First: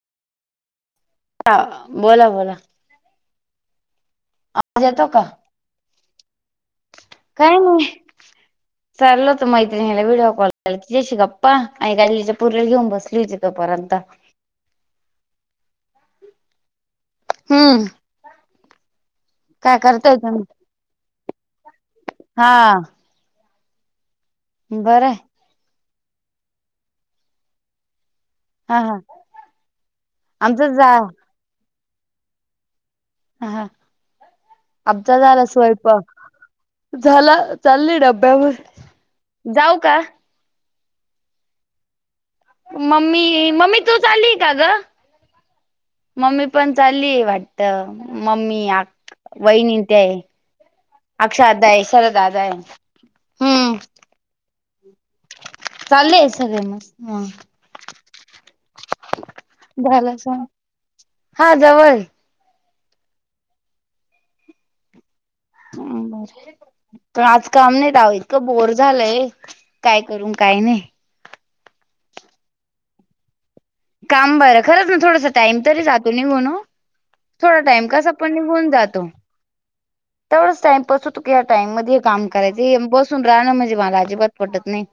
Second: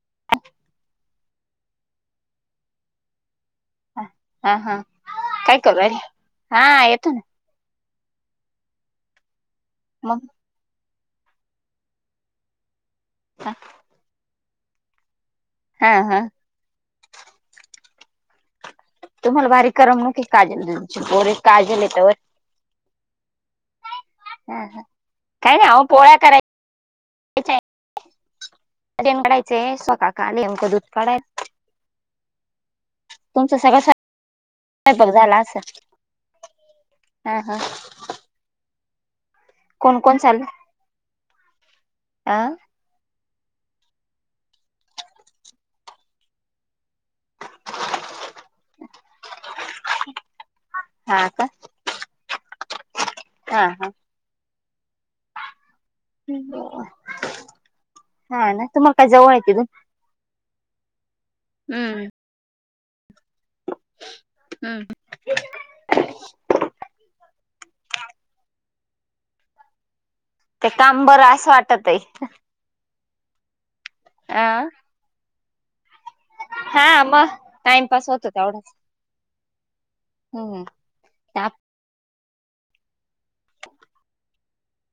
[inaudible] आ बोला बोला. हा. हा हा आवाज येतो का? काय करू राहीली हा येतो ना. काय नाही चालल होत मैत्रिणीला मग व्हिडिओ कॉल तिच्याशी गप्पा आणि काय इच्या पूरीला घेऊन बसली होती तोपर्यंत. हा हा. हम्म. तुम्हाला बारी काय करताय करमनुकी [unintelligible] तुम्ही? काजल बोरे काजलाय तवर. हा. ह ह बरं आहे काय ना अव पोळ्या कराय हा हा कडायचंय [unintelligible] स्वका कालेमक आमचं दूध जा कडायच. तुमचं हा सगळ संप आमचा झाला स्वयंपाक झाला हा हा चालली डब्यावर. जाऊ कोण का? कोण चाललय आं. मम्मी मम्मी तू चाली का ग. मम्मी पण चाललीय वाटत मम्मी याक वईनिंतेय. हा का अक्षधाय शरदा दाय हा हम्म. हा चाले आहे सगळे म ह. हा ना तुम्हाला काय जवळ आहे तिथून झाला स हा जवळ हम्म हम्म बर पण आज काम नाही दव इतकं बोर झालंय. काय करून काही नाही. ंबर असं वाटत आहे. काम बरं अं, खरंच ना थोडस टाइम तरी जातो निघण हा मग थोडा टाइम टाइमपास कसा होतो पण निघून तेवढाच जातो. तेवढच हम्म टामपसू तू ह्या ताप. टाईमध्येम करायची बसून राहं म्हणजे मला अजिबात पटत नाही.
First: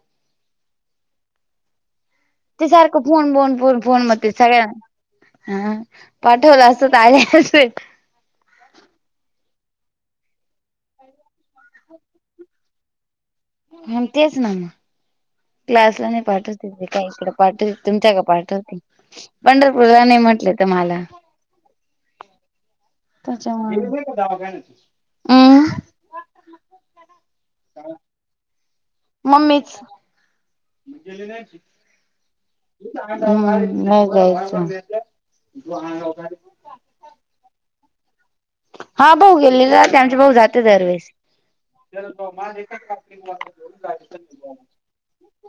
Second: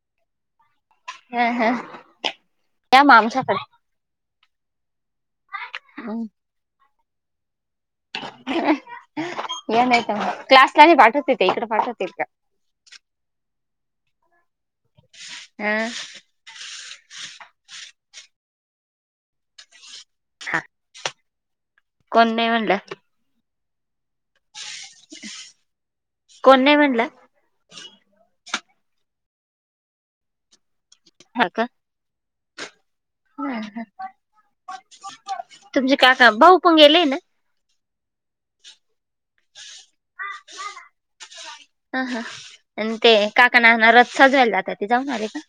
हम हा ते सारखं या मा फोन फोन आमच्याकडे फोन फोन म सगळ्यांना ह हं, पाठवलं अस आ या नाही का म क्लासला नाही पाठवत येते इकड पाठवतील का हम तेच ना ना हा क्लासला नाही पाठवते ते काहीकडे पाठवते तुमच्या का पाठवते. पंढरपूरला नाही म्हटले तर मला कोण नाही म्हणलं. त्याच्यामुळे कोण नाही म्हणलं. ह मम्मीच हा का ह तुमचे काका भाऊ पण गेलेय ना हा भाऊ गेलेले आमचे भाऊ जाते दरवेळेस. ह हा आणि ते काकणहणार रत सजवायला जातात ते जाऊन आले का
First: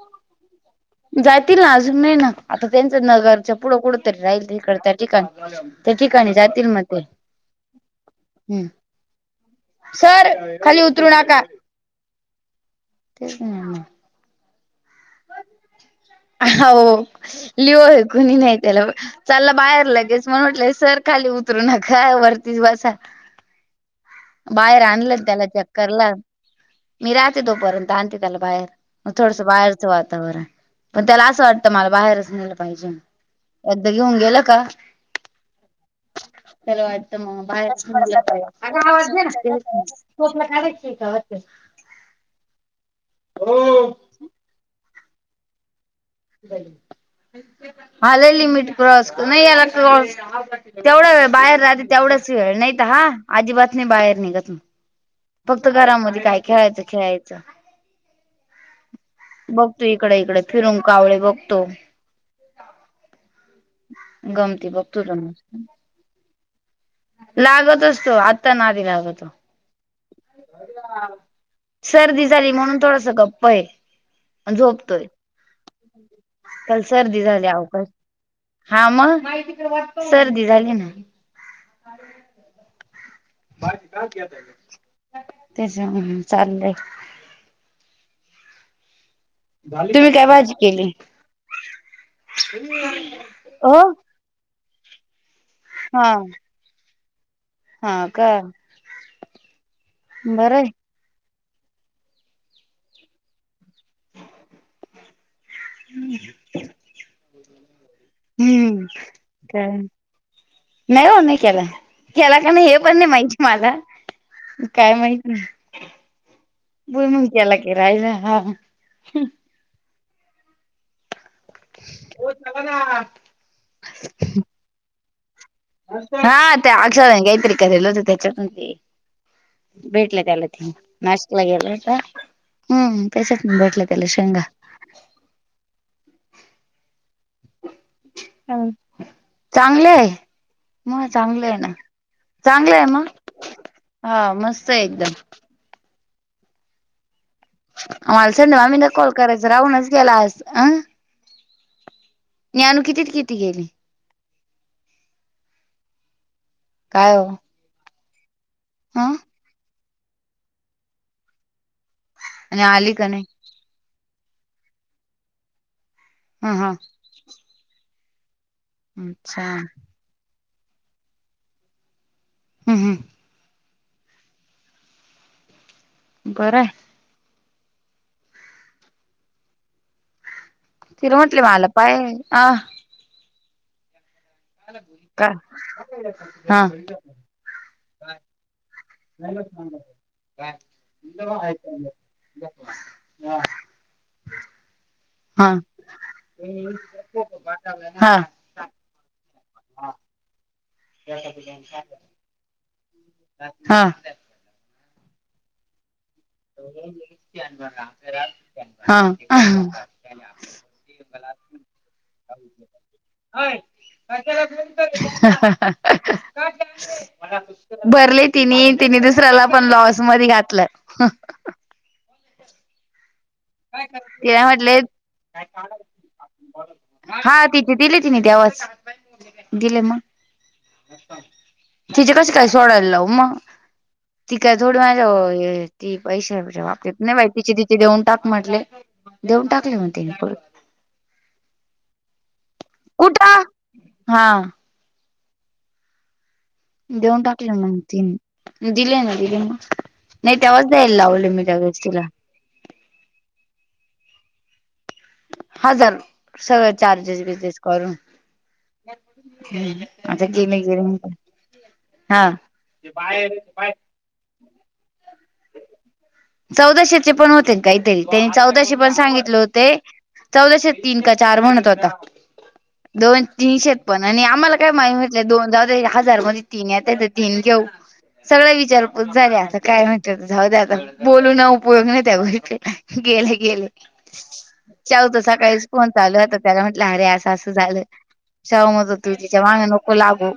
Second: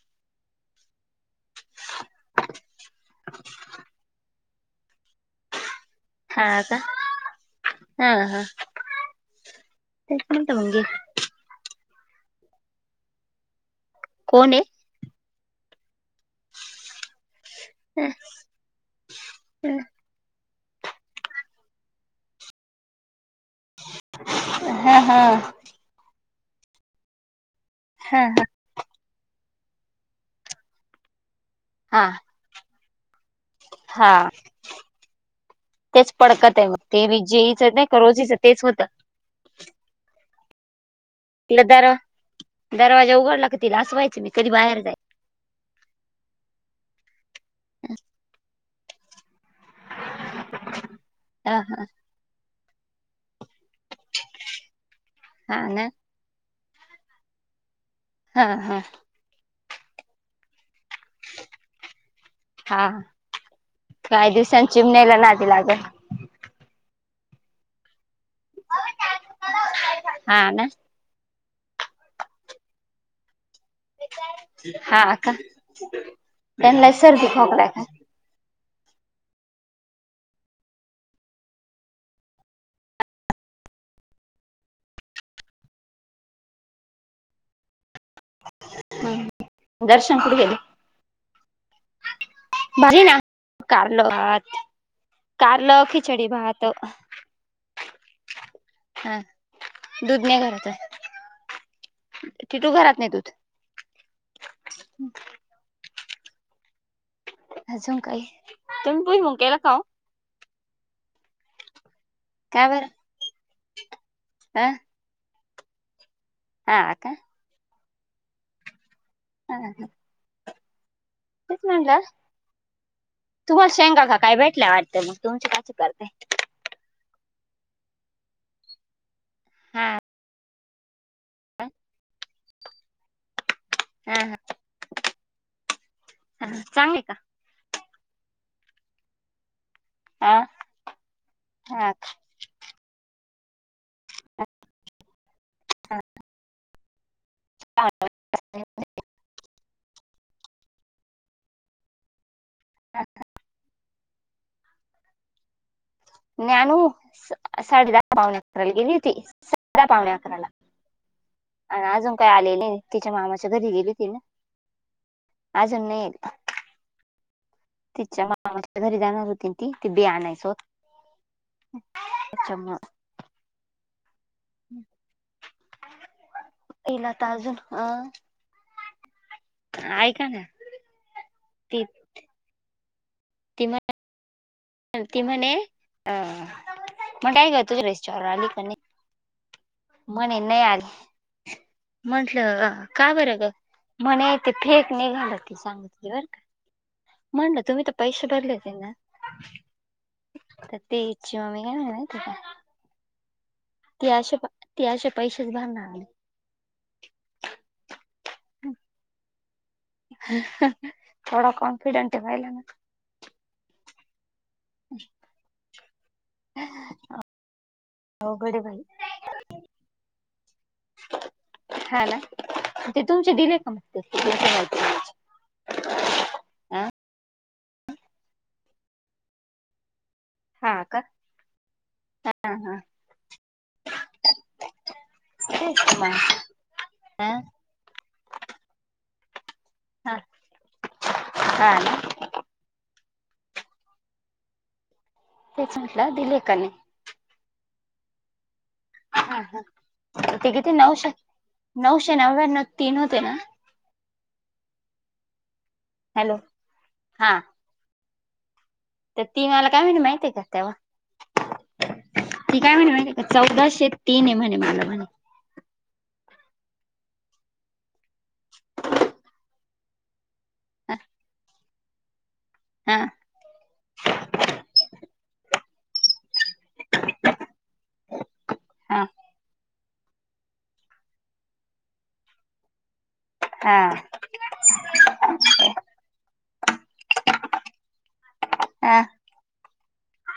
जाततील ना अजून नाही ना आता त्यांच नगरच्या पुढं पुुढं तरी राहील तिकड त्या ठिकाणी त्या ठिकाणी हा जातील का मग ते हा हा हम् तेच सर म्हणत मग खाली उतरू नका. तेच नाही कोण आहे हो लिओ आहे कुणी नाही त्याला चालला हा बाहेर लगेच मण म्हटलंय सर खाली उतरू नका वरतीच बसा. बाहेर हा आणलं त्याला हा चक्करला मी राहते तोपर्यंत आणते हा त्याला बाहेर. मग थोडसं बाहेरचं वातावरण पण त्याला असं वाटतं मला हा बाहेरच नेलं पाहिजे. एकदा हा घेऊन गेलं का तेच पडकत आहे मग चला ते वाटत मग जेईच बाहेच नाही का म्हट रोजीच तेच का? होतं गाव ना तो आपल्या काचका वाते तिला दर दरवाजा उघडला कतील असवायचे मी कधी बाहेर जायच. हले लिमिट क्रॉस कर नाही याला क्रॉस तेवढा वेळ ह बाहेर राहते तेवढाच वेळ नाही तर हा आजीबात नाही बाहेर निघत. हा फक्त ना घरामध्ये काय खेळायचं खेळायचं. हा हा बघतो इकडे इकडे फिरुून कावळे बघतो. हा काही दिवसांनी गमती बघतो चिमण्याला रम नादी लागल लागतच तो आत्ता ना आधी लागतो. हो सर्दी झाली म्हणून थोडस गप्प आहे. हा झोपतोय का काल त्यांना सर्दी झाली खोकला आहे का अवकाश हा मग सर्दी झाली ना तेच चाललंय. तुम्ही दर्शन काय कुठे गेले भाजी केली. भरी ना हो काढलो आात कारले हा खिचडी भात. हा का. हा दूध ने बरं घरात. आहे टीटू घरात ने दूध. हम्. हम्म. अजून काही? तुम्ही भुईमूग केेला काय का? नाही ओ नाही केला. केला का नाही काय हे बरं पण नाही माहिती मला अ काय माहित नाही? हा का भुईमूग केला की राहिला. हा. हा ह. तेच म्हणलं. तुम्हाला शेंगा का काय भेटल्या वाटत मग तुमच्या हा ते अक्षदा ने कायतरी करेल होत. त्याच्यातून ते हा भेटले त्याला. नाशिकला गेला होता? हम्म त्यासाठीच भेटला. हा ह ह चांगली का? चांगलं आहे. हा म चांगलं आहे ना. हा चांगलं आहे मग हा मस्त आहे एकदम. खा मला संध्या मामीना कॉल करायच राहूनच गेला आज अं. ज्ञानू कितीत किती गेली? ज्ञानू काय हो साडेदहा पावणे अकराला गेली होती. ह साडेदहा पावणे अकराला आणि अजून काही आली नाही तिच्या मामा घरी गेली ती ना आजून नाही. हम्म हम्म. तिच्या मामाच्या घरी जाणार अच्छा होती ती. ती बी आणायच होत. अच्छ म हम् हम् हम्. बरं आहे. येला तर अजून अ ऐका ना. तिर म्हटली मला ती पाय अ ती म्हण अ. ते म्हने अ म्हटाय गतोच रेस्टॉर अलीकणे म्हणे नाही आले. म्हंटलं का बरं ग? म्हण ते फेक निघाल हा हा ती सांग बर का म्हणलं तुम्ही तर पैसे भरले होते ना. हा. तेजस ची मम्मी काय म्हणे माहिती का हा ती अशा ते असे पैसेच भरणार. हा. केवढा कॉन्फिडेंट आहे पाहिलं? हा हा. भरले अवघड तिने आहे बाई तिने दुसऱ्याला पण लॉस मध्ये घातलं. हा ना ते तुमचे दिने तिला म्हटले. हा तिचे दिले तिनी तेव्हाच. दिले. हा का तिचेे कसे काय हा हा सोडायला लाऊ? मग. ती काय थोड माझ्या तेच ती मग पैशा बाबतीत नाही बाई हा तिची ते देऊन टाक म्हटले देऊन टाकले म्हणते. हा हा. कुठं? हा. तेच म्हटलं दिलेकाने देऊन टाकले मग तीन दिले ना हा दिले ना हा नाही तेव्हाच दयला लावले मी त्या गस् तिला ना न तीन होते ना हजार हॅलो सगळं चार्जेस हा बिजेस करून तर ती मला काय म्हण आता माहती आहेय का गेले गेले तेव्हा हा ती काय म्हणे मा चौदाशे तीन आहे म्हणे मला म्हणे चौदाशेचे पण होते काहीतरी त्यांनी चौदाशीे पण सांगितले होते चौदाशे तीन का चार म्हणत होता हा दोन तीनशेेत पण आणि आम्हाला काय माहि म्हटलंय दोन जा हजार मध्ये तीन येतेत तीन घेऊ सगळ हा विचारपूत झाले आता काय म्हहतीय जाऊ द आता बोलू ना उपयोग नाही त्या गोष्टीला गेलं गेलं हा चालत सकाळीच कोण चालू आत त्याला म्हंटलं अरे असं असं झालं शवमत हो हा तू तिच्या माग नको लागू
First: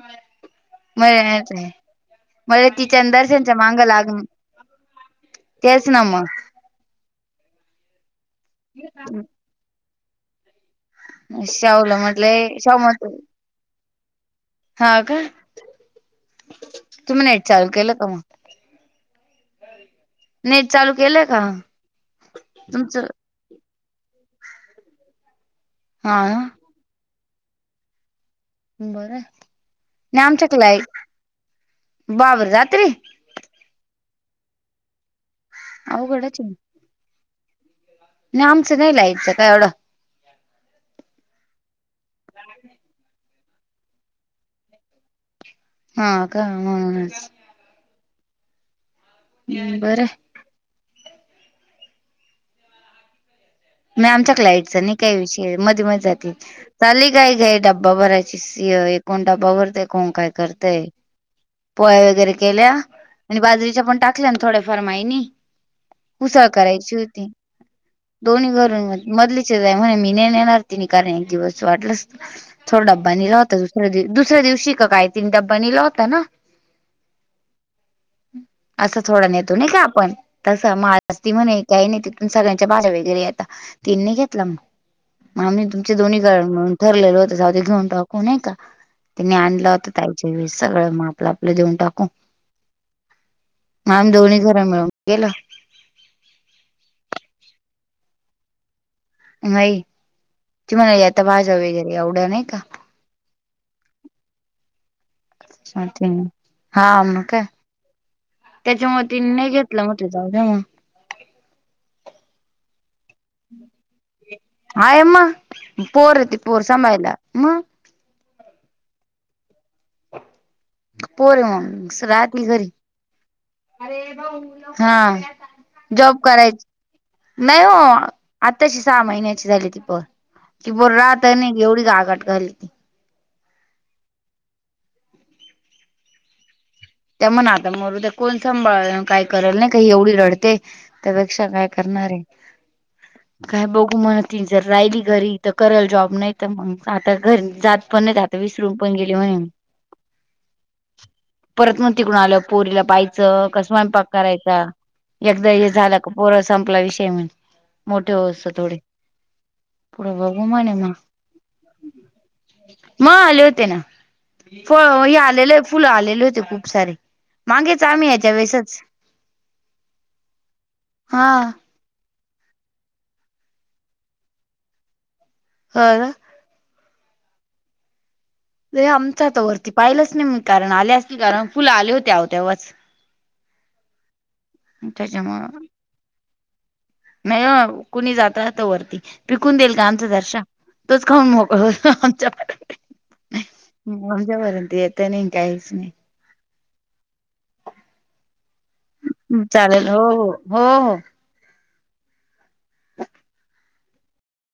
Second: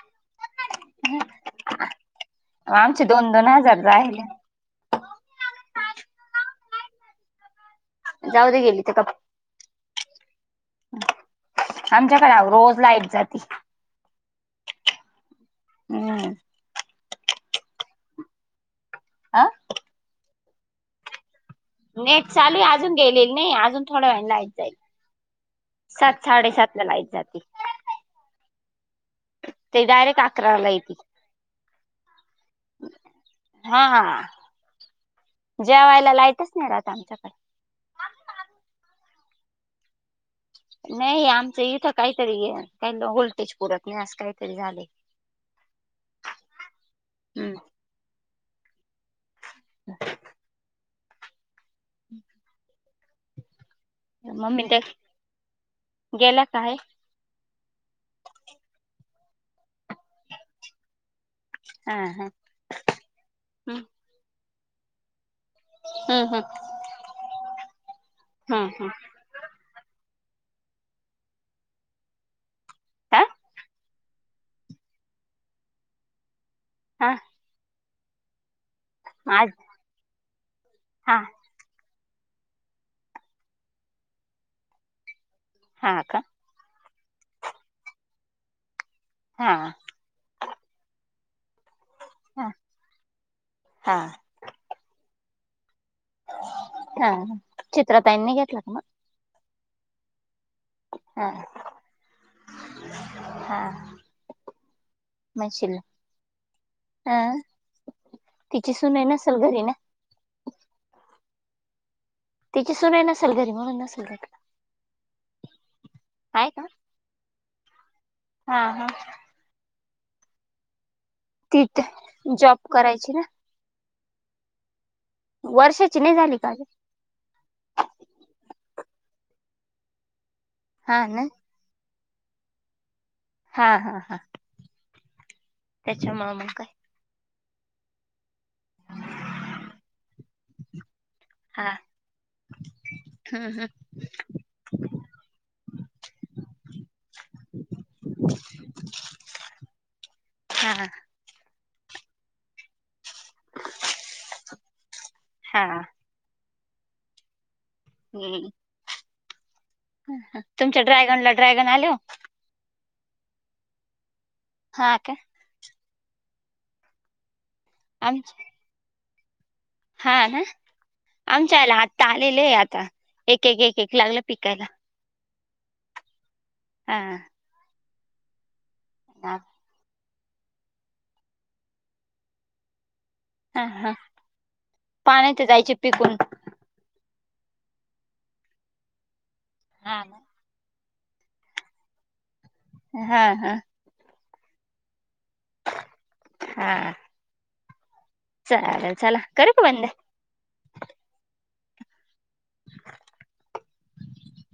मच आहे मज तिच्या आमचे दोन दोन दर्शनच्या मांग हजार लाग राहिले तेच ना म जाऊ द गेली तर काप शावल आमच्याकडे म्हटलय शाव रोज लाईट मात जाती हा का हम्म तुम्ही नट चालू केलं का मग आह नेट चालू केलंय का नाहीे चालू अजून तुमचं गेलेल नाही अजून थोड्या वेळानं यच जाईल हा सात साडेसात लाईच जाते बरं ते डायरेक्ट नाही आमच्याकला अकराला येते बाबर रात्री हा हा जेवायला अवघडच लाइटच आहे. नाही रात आमच्याकडे नाही आमचं नाही लाईट च काय एवढं नाही आमचं इथं काहीतरी काही व्होल्टेज पुरत नाही आज काहीतरी झाले [unintelligible] हा का हम् हम्म बरं हम् नाय आमच्या क्लाईटचा तर नाही काही विषय मध्ये मध्ये जाती गेला काय चाले काय काय डब्बा भरायची स कोण डब्बा भरतय कोण काय करतय हा पोळ्या हा वगैरे केल्या आणि हम्म बाजरीच्या पण टाकल्या थोड्याफार माईनी हम्म उसळ करायची होती दोन्ही हम्म घरून मधलीचच आहे म्हणे मी न नेणार तिने कारण एक दिवस वाटलंस थोडा डबा हा निला होता दुसऱ्या दिव दुसऱ्या दिवशी काय तीन डबा निला होता ना हा असं थोडा आज नेतो नाही का आपण तसं म हा ती म्हणे काही नाही तिथून सगळ्यांच्या भाज्या व आता तिननी घेतला मग मी तुमचे हा का दोन्ही क ठरलेलं होत जा ते घेऊन टाकूनय का तनी हा आणलं होता सगळं मग आपलं आपलं देऊन टाकू हा मग हा आम दोन्ही घर मिळून केला हा चित्र ताईनी घेतला का मग नाही तुमला आता हा भाजा वगैरे एवढं नाही का हा म्हणशील हा मग का तिची सुनई त्याच्यामुळे त नसेल नाही घरी ना घेतलं मग जा का म तिची सुनई नसेल घरी म्हणून नसेल घेतला हायम्मा पोर य त आहे पोर का सांमाायला. म हा हा पोर ती मग रातली जॉब घरी करायची ना हा वर्षाची नाही जॉब झाली का करायच. अजून नाही हो आताची सहा महिन्याची झाली ती प की बोल हा ना राहत आणि एवढीच आघाठ घाली ती हा हा हा त्याच्या मामा काय त्या मणा आता मर ते कोण सांभाळ काय करल नाही काही एवढी रडत. ते त्यापेक्षा काय हा करणार आहे हम्म काय हम्म ब ुमण जर राहिली घरी तर कल जॉब नाही तर मग आता घरी जात पण नाही. विसरून पण गेली हो. हा ह परत मग तिकडून आलं पोरीला पाहायचं कसमय पाक करायचा एकदा हा हे झालं. पोर संपला विषय म्हण मोठे हो हम्म असत थोडे पुढे बघू तुमच्या ड्रॅगन ला ड्रॅगन आले.. म आले होते ना फळ हा का हे आलेले फुलं आलेले होते. खूप सारे मागेच आम्ही याच्या आमच्या वेळेसच हा ना हा आमच्या आला आत्ता आलेले आहे आता एक एक एक एक लागलं पिकायला. होा ना हं र आमचा तर वरती पाहिलंच नाही मी कारण आले असतील कारण फुलं आले होतेहो तेव्हाच हा हा पान य ते त्याच्यामुळ जायचे पिकून नाही कुणी जातत वरती पिकून देईल का हा आमचं ना. दर्श तोच खान मोकळ हो आमच्या हा हा हम आमज्यापर्यंत येत नाही काहीच नाही. हम चला करू का बंद चालेल हो हो हो हो [unintelligible]